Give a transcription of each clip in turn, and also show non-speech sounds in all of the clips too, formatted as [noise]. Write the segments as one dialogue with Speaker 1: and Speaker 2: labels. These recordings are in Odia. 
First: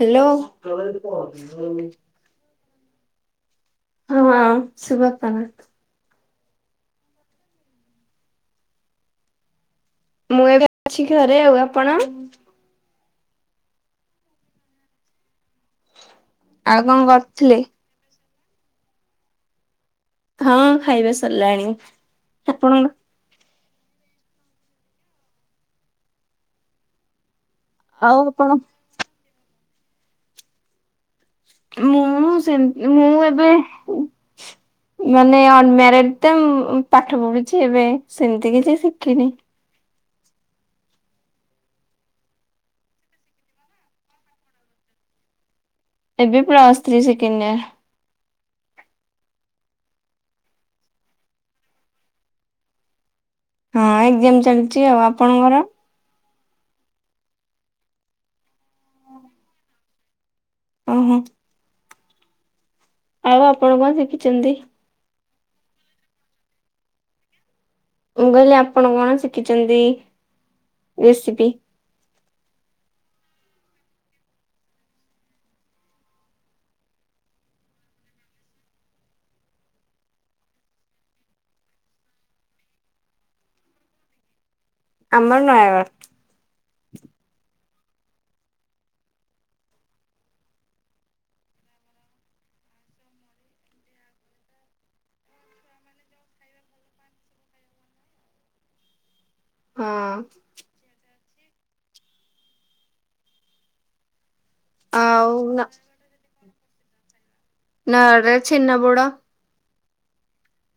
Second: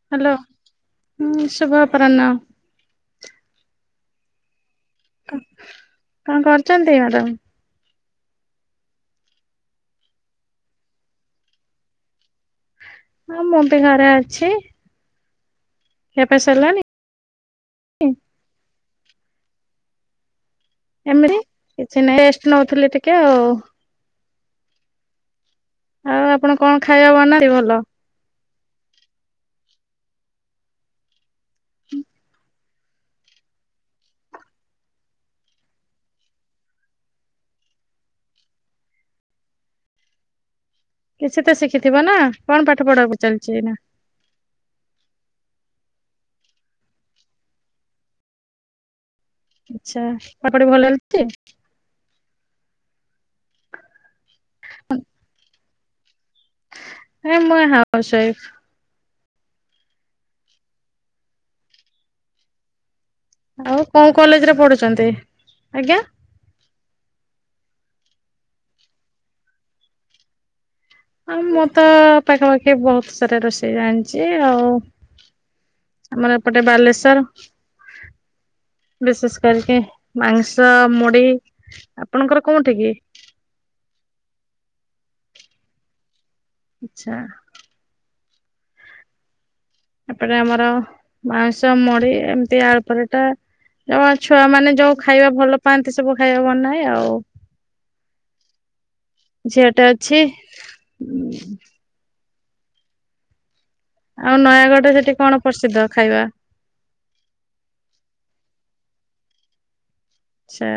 Speaker 1: ହ୍ୟାଲୋ।
Speaker 2: ହୁଁ ଶୁଭ ଅପରାହ୍ନ
Speaker 1: ହଁ ଶୁଭ [unintelligible]
Speaker 2: କଣ କରୁଛନ୍ତି? ମ୍ୟାଡାମ
Speaker 1: ମୁଁ ଏବେ ଅଛି ଘରେ। ଆଉ ଆପଣ?
Speaker 2: ହଁ ମୁଁ ବି ଘରେ ଅଛି। ଖିଆ ପିଆ ସରିଲାଣି
Speaker 1: ଆଉ କଣ କରିଥିଲେ? ହଁ ଖାଇବା
Speaker 2: ଏମିତି
Speaker 1: ସରିଲାଣି
Speaker 2: କିଛି ନାଇଁ ରେଷ୍ଟ
Speaker 1: ଆପଣଙ୍କ
Speaker 2: ନଉଥିଲି ଟିକେ ଆଉ ଆଉ ଆପଣ କଣ ଖାଇବା ବନାତି ଭଲ
Speaker 1: ଆଉ ଆପଣ ମୁଁ ସେ ମୁଁ ଏବେ ମାନେ ଅନମ୍ୟାରେଡ ତ ପାଠ ପଢୁଛି। ଏବେ ସେମିତି କିଛି ଶିଖିନି।
Speaker 2: କିଛି ତ ଶିଖିଥିବ ନା କଣ ପାଠ ପଢାକୁ ଚାଲିଛି ଏଇ ନା?
Speaker 1: ଏବେ ପ୍ଲସ ଥ୍ରୀ ସେକେଣ୍ଡ ଇୟର।
Speaker 2: ଆଛା ପଢ଼ା ପଢ଼ି ଭଲ ହେଉଚି ଟି?
Speaker 1: ହଁ ଏକ୍ଜାମ ଚାଲିଛି ଆଉ ଆପଣଙ୍କର?
Speaker 2: ଇ ମୁଁ ହାଉସ ୱାଇଫ।
Speaker 1: ହଁ। ଓହୋ। ଆପଣ
Speaker 2: ଆଉ
Speaker 1: କଣ
Speaker 2: କୋଉଁ କଲେଜ
Speaker 1: ଶିଖିଛନ୍ତି?
Speaker 2: ରେ ପଢୁଛନ୍ତି? ଆଜ୍ଞା
Speaker 1: ମୁଁ କହିଲି ଆପଣ କଣ ଶିଖିଛନ୍ତି?
Speaker 2: ଆଉ
Speaker 1: ରେସିପି?
Speaker 2: ମୁଁ ତ ପାଖାପାଖି ବହୁତ ସାରା ରୋଷେଇ ଜାଣିଛି ଆଉ ଆମର ଏପଟେ ବାଲେଶ୍ଵର
Speaker 1: ହ
Speaker 2: ବିଶେଷ କରିକି ମାଂସ ମୁଢ଼ି ଆପଣଙ୍କର କୋଉଁଠି କି?
Speaker 1: ଆମର ନୟାଗଡ଼।
Speaker 2: ଆଛା। ଏପଟେ ଆମର ମାଉଁସ ମୁଢ଼ି ଏମିତି ଆଳୁ ପରଟା ଛୁଆ ମାନେ ଯୋଉଁ ଖାଇବା ଭଲ ପାଆନ୍ତି ସବୁ ଖାଇବା ବନାଏ ଆଉ।
Speaker 1: [unintelligible]
Speaker 2: ଝିଅଟେ
Speaker 1: ହଁ
Speaker 2: ଅଛି। ଆଉ ନୟାଗଡରେ ସେଠି କଣ
Speaker 1: ଆଉ
Speaker 2: ପ୍ରସିଦ୍ଧ ଖାଇବା?
Speaker 1: ନୟାଗଡ଼ ରେ ଛେନାପୋଡ଼।
Speaker 2: ଛା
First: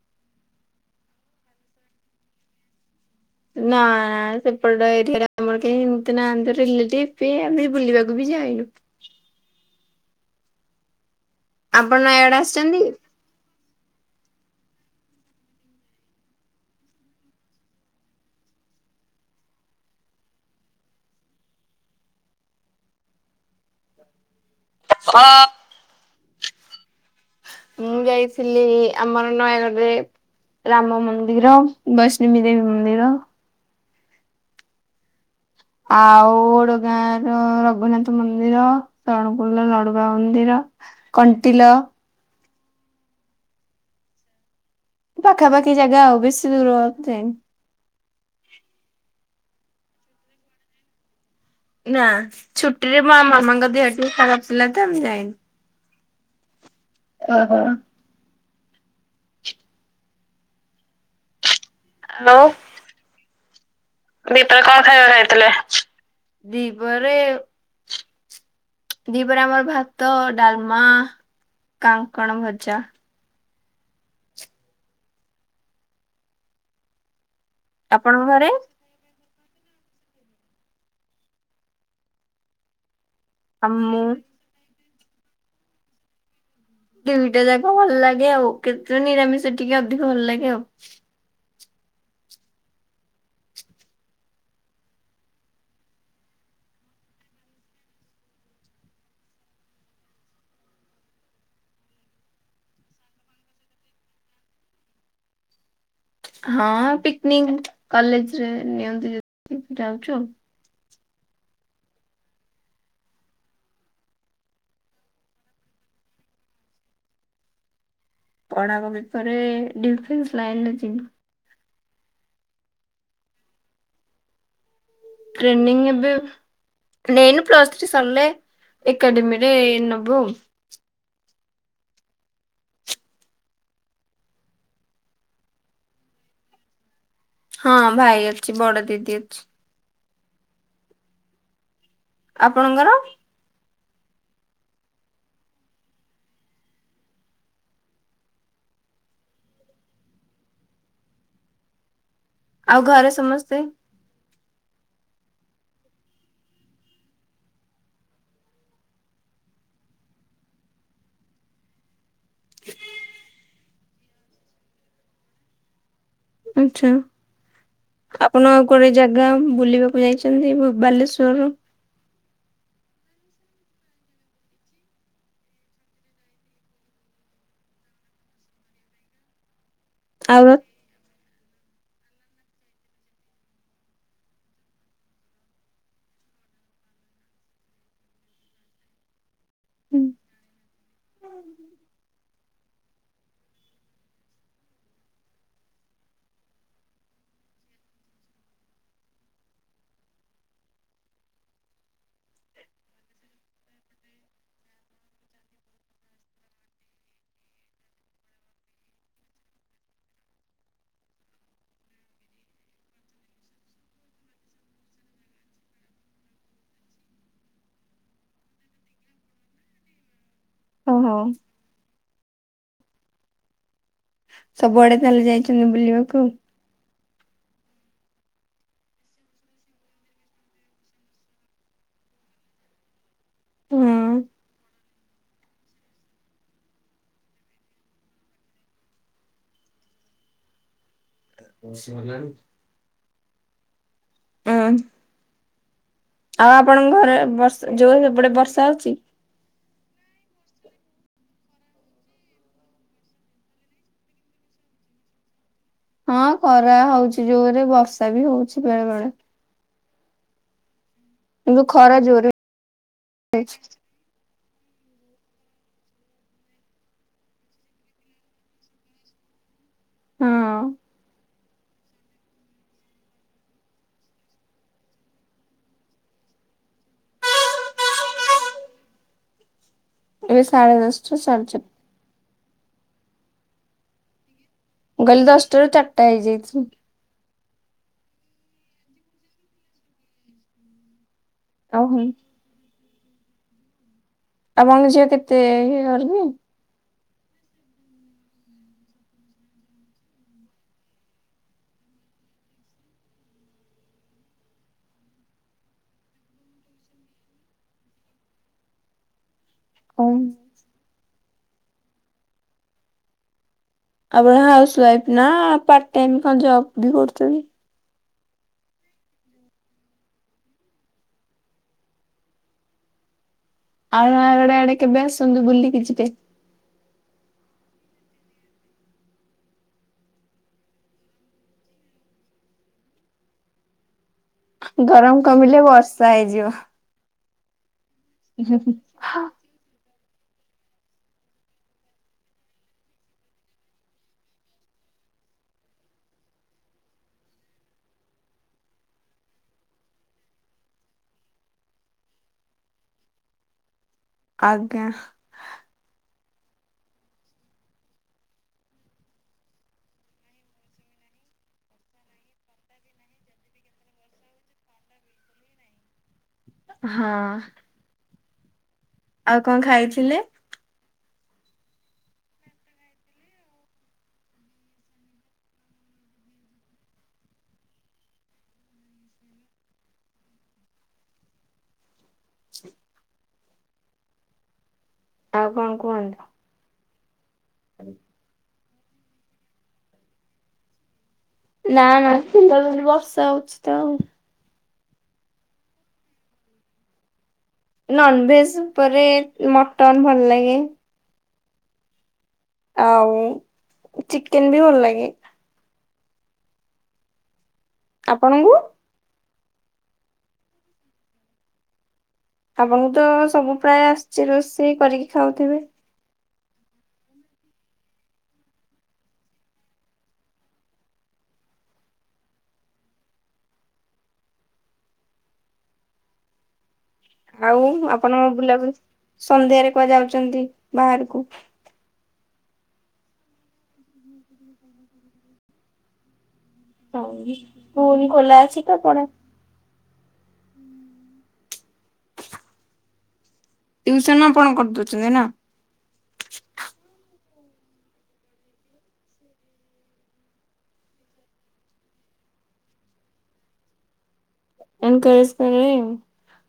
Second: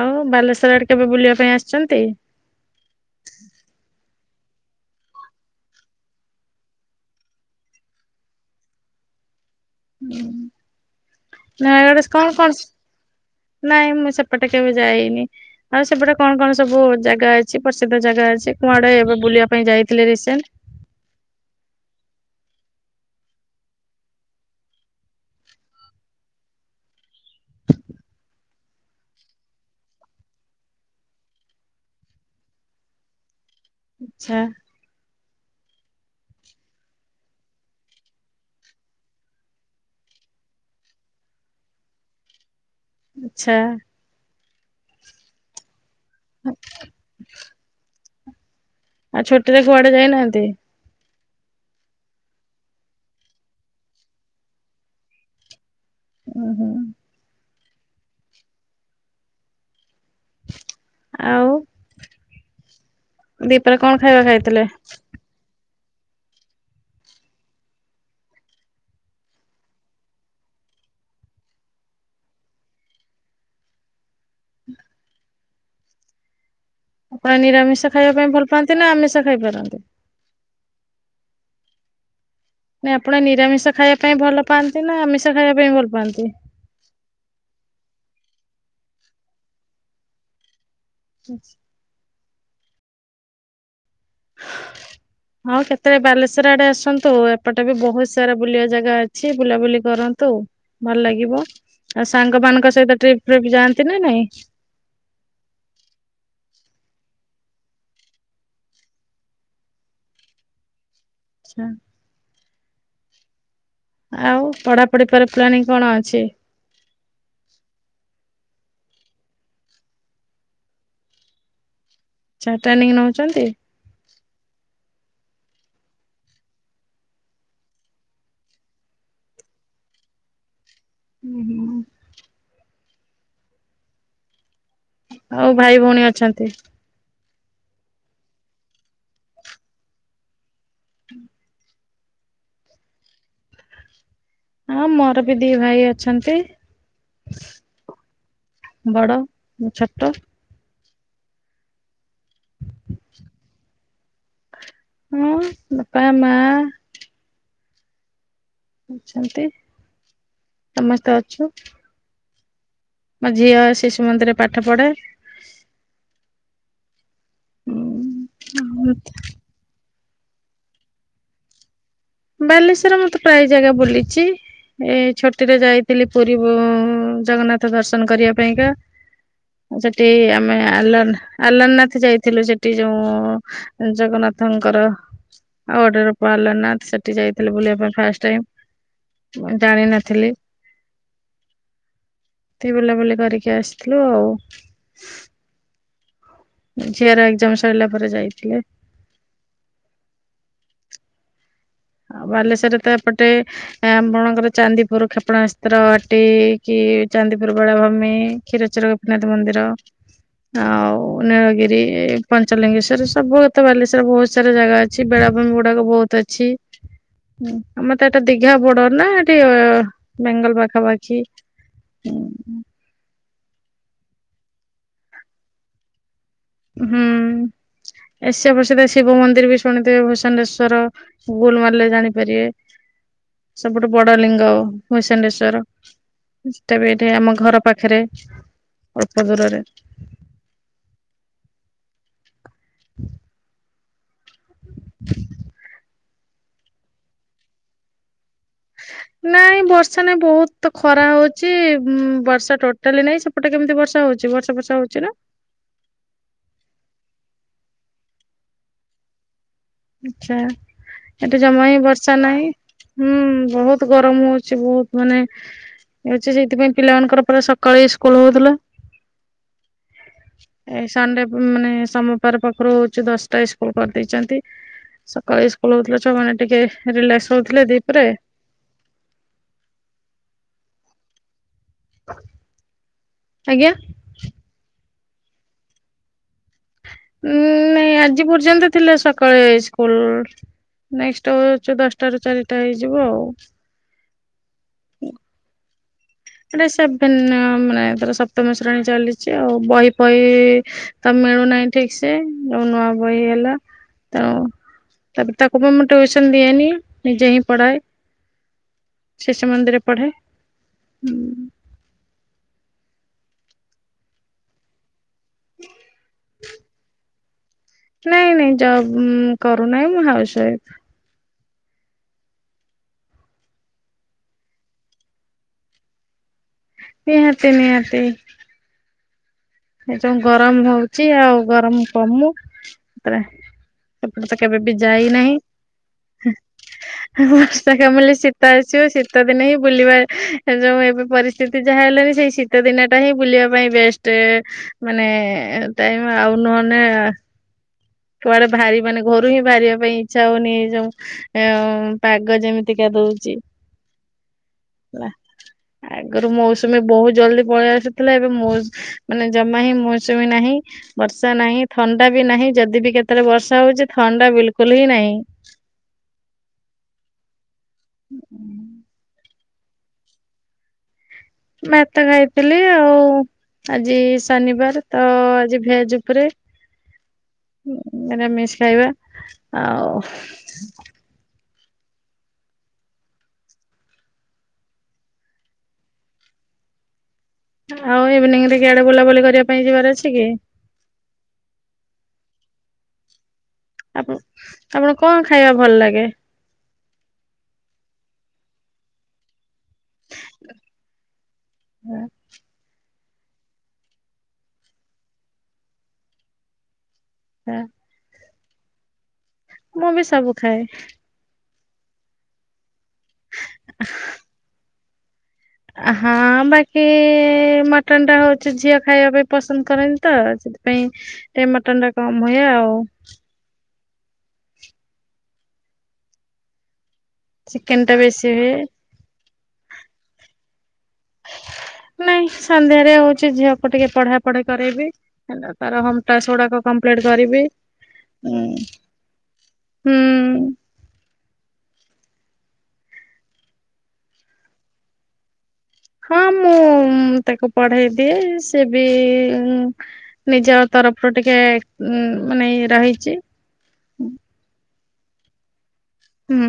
Speaker 2: ଆଉ ବାଲେଶ୍ଵର ଆଡ଼େ କେବେ ବୁଲିବା ପାଇଁ ଆସିଛନ୍ତି।
Speaker 1: ନା ସେପଟ ଏରିଆରେ ଆମର କେହି ଏମିତି ନାହାନ୍ତିି ରିଲେଟିଭ ବି ଆମେ ବୁଲିବାକୁ ବି ଯାଇନୁ।
Speaker 2: ହଁ ନା
Speaker 1: ଆପଣ
Speaker 2: ଏଡ଼େ
Speaker 1: ନୟାଗଡ
Speaker 2: କଣ କଣ
Speaker 1: ଆସିଛନ୍ତି?
Speaker 2: ନାଇଁ ମୁଁ ସେ ଏପଟେ କେବେ ଯାଇନି। ଆଉ ସେପଟେ କଣ କଣ ସବୁ ଜାଗା ଅଛି। ପ୍ରସିଦ୍ଧ ଜାଗା ଅଛି କୁଆଡେ ଏବେ ବୁ ବୁଲିବା ପାଇଁ ଯାଇଥିଲେ ରିସେଣ୍ଟ?
Speaker 1: [inaudible] [unintelligible] ମୁଁ ଯାଇଥିଲି ଆମର ନୟାଗଡ୍ ରେ ରାମ ମନ୍ଦିର, ବୈଷ୍ଣବୀ ଦେବୀ ମନ୍ଦିର।
Speaker 2: ଆଛା।
Speaker 1: ଆଉ ଓଡଗାଁ ର ରଘୁନାଥ ମନ୍ଦିର, ସରଣପୁଲର ଲଡୁବାବା ମନ୍ଦିର- କଣ୍ଟିଲ।
Speaker 2: ଆଛା।
Speaker 1: ପାଖାପାଖି ଜାଗା ଆଉ, ବେଶୀ ଦୂର ଯାଇନି।
Speaker 2: ଆଉ ଛୁଟିରେ କୁଆଡ଼େ ଯାଇନାହାନ୍ତି।
Speaker 1: ନା, ଛୁଟିରେ ମୋ ଆ ମାମାଙ୍କ ଦେହ ଟିକେ ଖରାପ ଥିଲା ତ ମୁଁ ଯାଇନି।
Speaker 2: ହୁଁ ହୁଁ।
Speaker 1: ଅ ହୋ
Speaker 2: ଆଉ
Speaker 1: ଆଉ
Speaker 2: ଦିପରେ କଣ ଖାଇବା
Speaker 1: ଦୀପରେ
Speaker 2: ଖାଇଥିଲେ?
Speaker 1: କଣ ଖାଇବା ଖାଇଥିଲେ ଦୀପରେ ଦିପରେ ଆମର ଭାତ, ଡାଲମା, କାଙ୍କଣ ଭଜା।
Speaker 2: ନିରାମିଷ ଖାଇବା
Speaker 1: ଆପଣଙ୍କ
Speaker 2: ପାଇଁ
Speaker 1: ଘରେ
Speaker 2: ଭଲ ପାଆନ୍ତି ନା ଆମିଷ ଖାଇପାରନ୍ତି? ନାଇଁ ଆପଣ
Speaker 1: ଆ
Speaker 2: ନିରାମିଷ ଖାଇବା
Speaker 1: ମୁଁ
Speaker 2: ପାଇଁ ଭଲ ପାଆନ୍ତି ନା ଆମିଷ ଖାଇବା ପାଇଁ ଭଲ ପାଆନ୍ତି?
Speaker 1: ଦୁଇଟା ଯାକ ଭଲ ଲାଗେ ଆଉ କେତେ ନିରାମିଷ ଟିକେ ଅଧିକ ଭଲ ଲାଗେ ଆଉ।
Speaker 2: ହେଇଚି ହଁ କେତେବେଳେ ବାଲେଶ୍ଵର ଆଡେ ଆସନ୍ତୁ ଏପଟେ ବି ବହୁତ ସାରା ବୁଲିବା ଜାଗା ଅଛି ବୁଲାବୁଲି କର ନ୍ତୁ ଭଲ ଲାଗିବ। ଆଉ ସାଙ୍ଗ ମାନଙ୍କ ସହିତ ଟ୍ରିପ ଫ୍ରିପ ଯାଆନ୍ତି ନା ନାଇଁ?
Speaker 1: ହଁ ପିକନିକ କଲେଜରେ ନିଅନ୍ତି ଯେତେ ଯାଉଛୁ ଆଉ।
Speaker 2: ଆଛା ଆଉ ପଢାପଢି ପରେ ପ୍ଲାନିଂ କଣ ଅଛି?
Speaker 1: ପଢ଼ାକ ଭିତରେ ଡିଫେନ୍ସ ଲାଇନରେ ଯିବୁ।
Speaker 2: ଆଚ୍ଛା ଟ୍ରେନିଂ ନଉଛନ୍ତି?
Speaker 1: ଟ୍ରେଡିଂ ଏବେ ନେଇନୁ ପ୍ଲସ ଥ୍ରୀ ସରିଲେ ଏକାଡେମୀରେ ନବୁ।
Speaker 2: ହୁଁ ହୁଁ ଆଉ ଭାଇ ଭଉଣୀ ଅଛନ୍ତି।
Speaker 1: ହଁ ଭାଇ ଅଛି ବଡ ଦିଦି ଅଛି।
Speaker 2: ହୁଁ
Speaker 1: ଆପଣଙ୍କର?
Speaker 2: ହଁ ମୋର ବି ଦି ଭାଇ ଅଛନ୍ତି। ବଡ଼ ଛୋଟ
Speaker 1: ଆଉ ଘରେ ସମସ୍ତେ
Speaker 2: ହଁ ବାପା ମାଆ ଅଛନ୍ତି। ସମସ୍ତେ ଅଛୁ। ମୋ ଝିଅ ଶିଶୁ ମନ୍ଦିରରେ ପାଠ ପଢେ।
Speaker 1: ଆଛା। ଆପଣ ଆଉ କୁଆଡେ ଜାଗା ବୁଲିବାକୁ ଯାଇଛନ୍ତି ବାଲେଶ୍ଵରରୁୁ?
Speaker 2: ବାଲେଶ୍ଵର ମୁଁ ତ ପ୍ରାୟ ଜାଗା ବୁଲିଛି। ଏଇ ଛୁଟିରେ ଯାଇଥିଲି ପୁରୀ ବୁ ଜଗନ୍ନାଥ ଦର୍ଶନ କରିବା ପାଇଁକା। ସେଠି
Speaker 1: ଆଉ
Speaker 2: ଆମେ ଆଲାନା ଆଲାରନାଥ ଯାଇଥିଲୁ ସେଠି ଯୋଉ ଜଗନ୍ନାଥଙ୍କର। ଆଉ ଅଡର ପାଲ ନା ସେ ଯାଇଥିଲି ବୁଲିବା ପାଇଁ ଫାଷ୍ଟେ ଜାଣିନଥିଲି। ତି ବୁଲା ବୁଲି କରିକି ଆସିଲୁ ଆଉ। ଝିଅର ଏକଜାମ ସରିଲା ପରେ ଯାଇଥିଲେ। ଆଉ ବାଲେଶ୍ଵରରେ ତ ଏପଟେ ଆପଣଙ୍କର ଚାନ୍ଦିପୁର କ୍ଷେପଣାସ୍ତ୍ର ଘାଟି କି? ଚାନ୍ଦିପୁର ବେଳାଭୂମି କ୍ଷୀରଚୋରା ଗୋପୀନାଥ ମନ୍ଦିର ଆଉ ନୀଳଗିରି ପଞ୍ଚଲିଙ୍ଗେଶ୍ଵର ସବୁ ତ ବାଲେଶ୍ଵର ବହୁତ ସାରା ଜାଗା ଅଛି ବେ ଗୁଡାକ ବହୁତ ଅଛି ଆମର ତ ଏଟା ଦିଘା ବଡ ନାଁ ଏଠି ବେଙ୍ଗଲ
Speaker 1: ଓହୋ
Speaker 2: ପାଖାପାଖି ହୁଁ
Speaker 1: ସବୁଆଡେ ତାହେଲେ ଯାଇଛନ୍ତି ବୁଲିବାକୁ?
Speaker 2: ହୁଁ। ଏସିଆ ପ୍ରସିଦ୍ଧ ଶିବ ମନ୍ଦିର ବି ଶୁଣିଥିବେ ଭୂଷାଣ୍ଡେଶ୍ଵର ଗୁଗୁଲ ମାରିଲେ ଜାଣିପାରିବେ।
Speaker 1: [inaudible]
Speaker 2: ସବୁଠୁ ବଡ ଲିଙ୍ଗ ଭୁଷଣ୍ଡେସ ଟା ବି ଏଠି ଆମ ଘର ପାଖରେ ଅଳ୍ପ ଦୂରରେ
Speaker 1: [inaudible] ହୁଁ ଆଉ ଆପଣଙ୍କ ଘରେ ବର୍ଷ ଯୋଉ ଗୋଟେ ବର୍ଷ
Speaker 2: ନାଇଁ ବର୍ଷା ନାଇ ବହୁତ ତ ଖରା ହଉଛି ଉ ବର୍ଷା ଟୋଟାଲି ନାହିଁ ସେପଟେ କେମିତି ବର୍ଷା ହଉଛି ବର୍ଷା ଫର୍ଷା ହଉଛି ନାଁ?
Speaker 1: ହଁ ଖରା ହଉଛି ଜୋରେ ବର୍ଷା ବି ହଉଛି ବେଳେବେଳେ
Speaker 2: ଆଛା। ଏଠି ଜମା ହି
Speaker 1: ଖରା
Speaker 2: ବର୍ଷା
Speaker 1: ଜୋରେ
Speaker 2: ନାହିଁ ହୁଁ
Speaker 1: ହଉଛି।
Speaker 2: ବହୁତ ଗରମ ହଉଛି ବହୁତ। ମାନେ ଛି ସେଇଥିପାଇଁ ପିଲା ମାନଙ୍କର ପୁରା ସକାଳେ ସ୍କୁଲ ହଉଥିଲା।
Speaker 1: ହଁ
Speaker 2: ଏ ସଣ୍ଡେ ମାନେ ସୋମବାର ପାଖରୁ ହଉଛି ଦଶଟା ସ୍କୁଲ କରିଦେଇଛନ୍ତି। ସକାଳେ ସ୍କୁଲ ହଉଥିଲେ ଛୁଆମାନେ ଟିକେ ରିଲାକ୍ସ ହଉଥିଲେ ଦିପହରେ।
Speaker 1: ଏବେ ସାଢ଼େ ଦଶଟା ସାଢ଼େ ଚାରିଟ
Speaker 2: ଆଜ୍ଞା।
Speaker 1: ମୁଁ କହିଲି ଦଶଟାରୁ ଚାଟା ହେଇଯାଇଚି।
Speaker 2: ଉଁ ନାଇଁ ଆଜି ପର୍ଯ୍ୟନ୍ତ ଥିଲା ସକାଳେ ସ୍କୁଲ ନେକ୍ସ ଛ
Speaker 1: ଓହୋ
Speaker 2: ଦଶଟା ରୁ ଚାରିଟା ହେଇଯିବ ଆଉ।
Speaker 1: ଆପଣଙ୍କ ଝିଅ କେତେ ଇଅର?
Speaker 2: ଟେ ସେଭ୍ ମାନେ ତାର ସପ୍ତମ ଶ୍ରେଣୀ ଚାଲିଛି ଆଉ ବହି ବହି ତ ମିଳୁନାହିଁ ଠିକ ସେ ସେ ନଉ ନୂଆ ବହି ହେଲା। ତେଣୁ
Speaker 1: [inaudible]
Speaker 2: ତାପରେ ତାକୁ ମୁଁ ଟିଉସନ ଦିଏନି ନିଜେ ହିଁ ପଢାଏ।
Speaker 1: [unintelligible]
Speaker 2: ଶିଶୁମନ୍ଦିରରେ
Speaker 1: ଓ
Speaker 2: ପଢେ ହୁଁ।
Speaker 1: ଆପଣ ହାଉସ ୱାଇଫ ନା ପାଟଟାଇମ୍ କଣ ଜବ ବି କରୁଛନ୍ତି?
Speaker 2: ନାଇଁ ନାଇଁ ଜବ କରୁନାହିଁ ମୁଁ ହାଉସୱାଇଫ।
Speaker 1: ଆଉ ଆଡେ କେବେ ଆସନ୍ତୁ ବୁଲିକି ଯିବେ?
Speaker 2: ନିହାତି ନିହାତି। ଏ ଯଉ ଗରମ ହଉଛି ଆଉ ଗରମ କମୁ ତାପରେ ଟ ତ କେବେ ବି
Speaker 1: ଗରମ
Speaker 2: ଯାଇନାହିଁ।
Speaker 1: କମିଲେ ବର୍ଷା ହେଇଯିବ।
Speaker 2: ବର୍ଷା କାମିଲେ ଶୀତ ଆସିବ ଶୀତ ଦିନେ ହିଁ ବୁଲିବା ଯୋଉଁ ଏବେ ପରିସ୍ଥିତି ଯାହା ହେଲେଣିି ସେଇ ଶୀତ ଦିନ ଟା ହିଁ ବୁଲିବା ପାଇଁ ବେଷ୍ଟ। ମାନେ ଟାଇମ୍ ଆଉ ନହଲେ କୁଆଡେ ବାହାରି ମାନେ ଘରୁ ହିଁ ବାହାରିବା ପାଇଁ ଇଚ୍ଛା ହଉନି ଏ ଯୋଉଁ ଉଁ ଉଁ ପାଗ ଯେମିତିକା ହୋଉଛି।
Speaker 1: ଆଜ୍ଞା
Speaker 2: ଆଗରୁ ମୌସୁମୀ ବହୁତ ଜଲଦି ପଳେଇ ଆସୁଥିଲା ଏବଂ ମାନେ ଜମା ହିଁ ମୌସୁମୀ ନାହିଁ। ବର୍ଷା ନାହିଁ ଥଣ୍ଡା ବି ନାହିଁ ଯଦି ବି କେତେବେଳେ ବର୍ଷା ହଉଛି ଥଣ୍ଡା ବିଲକୁଲ ହିଁ ନାହିଁ।
Speaker 1: ହଁ।
Speaker 2: ହ ହୁଁ।
Speaker 1: ଆଉ କଣ ଖାଇଥିଲେ?
Speaker 2: ମୁଁତ ଖାଇଥିଲି ଆଉ ଆଜି ଶନିବାର ତ ଆଜି ଭେଜ ଉପରେ ରୋମିଷ ଖାଇବା ଆଉ
Speaker 1: ଆଉ କଣ କୁହନ୍ତୁ?
Speaker 2: ଆଉ ଇଭିନିଂ ରେ କିଆଡେ ବୁଲାବୁଲି କରିବା ପାଇଁ ଯିବାର ଅଛି କି?
Speaker 1: ନା ନା ସେ ବର୍ଷା ହଉଛି। ତ ଆଉ।
Speaker 2: ଆପଣ ଆପଣ କଣ ଖାଇବା ଭଲ ଲାଗେ?
Speaker 1: ନନଭେଜ ଉପରେ ମଟନ ଭଲ ଲାଗେ।
Speaker 2: ହୁଁ।
Speaker 1: ଆଉ ଚିକେନ ବି ଭଲ ଲାଗେ।
Speaker 2: ହଁ।
Speaker 1: ଆପଣଙ୍କୁ?
Speaker 2: ମୁଁ ବି ସବୁ ଖାଏ।
Speaker 1: ଆପଣଙ୍କୁ ତ ସବୁ ପ୍ରାୟ ଆସିଛି ରୋଷେଇ କରିକି ଖାଉଥିବେ
Speaker 2: ହଁ। ବାକି ମଟନ ଟା ହଉଛି ଝିଅ ଖାଇବା ପାଇଁ ପସନ୍ଦ କରନ୍ତିି, ତ ସେଥିପାଇଁ ମଟନ୍ ଟା କମ ହୁଏ ଆଉ
Speaker 1: [unintelligible] ଆଉ
Speaker 2: ଚିକେନ ଟା
Speaker 1: ଆପଣ
Speaker 2: ବେଶୀ ହୁଏ।
Speaker 1: ବୁଲାବୁଲି ସନ୍ଧ୍ୟାରେ କୁହା ଯାଉଛନ୍ତି, ବାହାରକୁ
Speaker 2: ନାଇଁ ସନ୍ଧ୍ୟାରେ ହଉଛି ଝିଅକୁ ଟିକେ ପଢା ପଢି କରାଇବି ହେ ତାର ହମ ଟା ସେୁଡାକ କମ୍ପ୍ଲେଟ କରିବି
Speaker 1: ସ୍କୁଲ ଖୋଲା ଅଛି ତ ପଢା
Speaker 2: ହୁଁ।
Speaker 1: ଟ୍ୟଉସନ ଆପଣ କରିଦଉଛନ୍ତି ନା?
Speaker 2: ହଁ ମୁଁ ତାକୁ ପଢେଇ ଦିଏ ସେ ବି ନିଜ ତରଫରୁ ଟିକେ ଉ ମାନେ ରହିଛି
Speaker 1: ନନ୍ କଳିସ୍ପାରି।
Speaker 2: ହୁଁ।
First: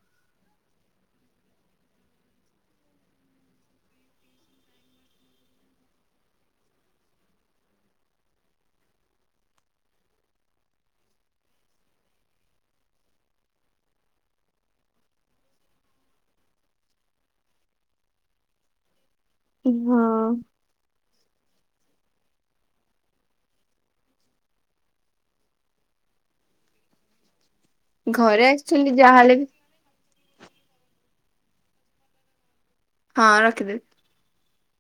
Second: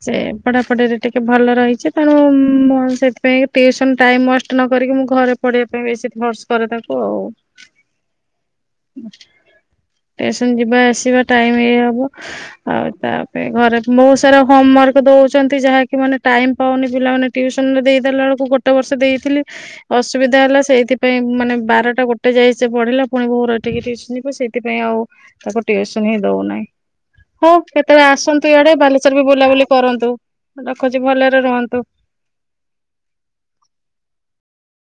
Speaker 1: ହ।
Speaker 2: ସେ ପଢାପଢିରେ ଟିକେ ଭଲ ରହିଛି, ତେଣୁ ସେଥିପାଇଁ ଟସନ ଟାଇମ ୱଷ୍ଟ ନକି ମୁ ଘରେ ପଢେଇବା ପାଇଁ ବେଶୀ ଭର୍ଚ କରେ ତାଙ୍କୁ ଆଉ।
Speaker 1: [unintelligible]
Speaker 2: ହ ଷ୍ଟେସନ ଯିବା ଆସିବା ଟାଇମ ଇ ହବ ଆଉ ତାପରେ ଘରେ ବହୁତ ସାରା କ ଦଛନ୍ତି ଯାହା ମାନେ ଟାଇମ ପାଉନି ପିଲାମାନେ ସନ ଦେଇଦଲା ବବେଳକୁ ଗୋଟେ ବର୍ଷ ଦେଇ ଥିଲି
Speaker 1: ହଁ
Speaker 2: ଅସୁବିଧା ହେଲା ସେଇଥିପାଇଁ ମାନେ ବାରଟା ଗୋଟେ ଯାଇଏ ସେ ପଢିଲା ପୁଣି ଭୋର କସନ ଯିବ ସେଇଥିପାଇଁ ଆଉ ତାକୁ ଉସନ ହିଁ ଦଉନାହିଁ ହଉ କେତେବେଳେ
Speaker 1: ଘରେ
Speaker 2: ଆସନ୍ତୁ ଇଆଡେ,
Speaker 1: ଆକ୍ଚୁଆଲି
Speaker 2: ବାଲେଶର ବି
Speaker 1: ଯାହାହେଲେ
Speaker 2: ବୁଲାବୁଲି କରନ୍ତୁ ରଖୁଛି ଭଲ ରୁହନ୍ତୁ।
Speaker 1: ହଁ ରଖଦ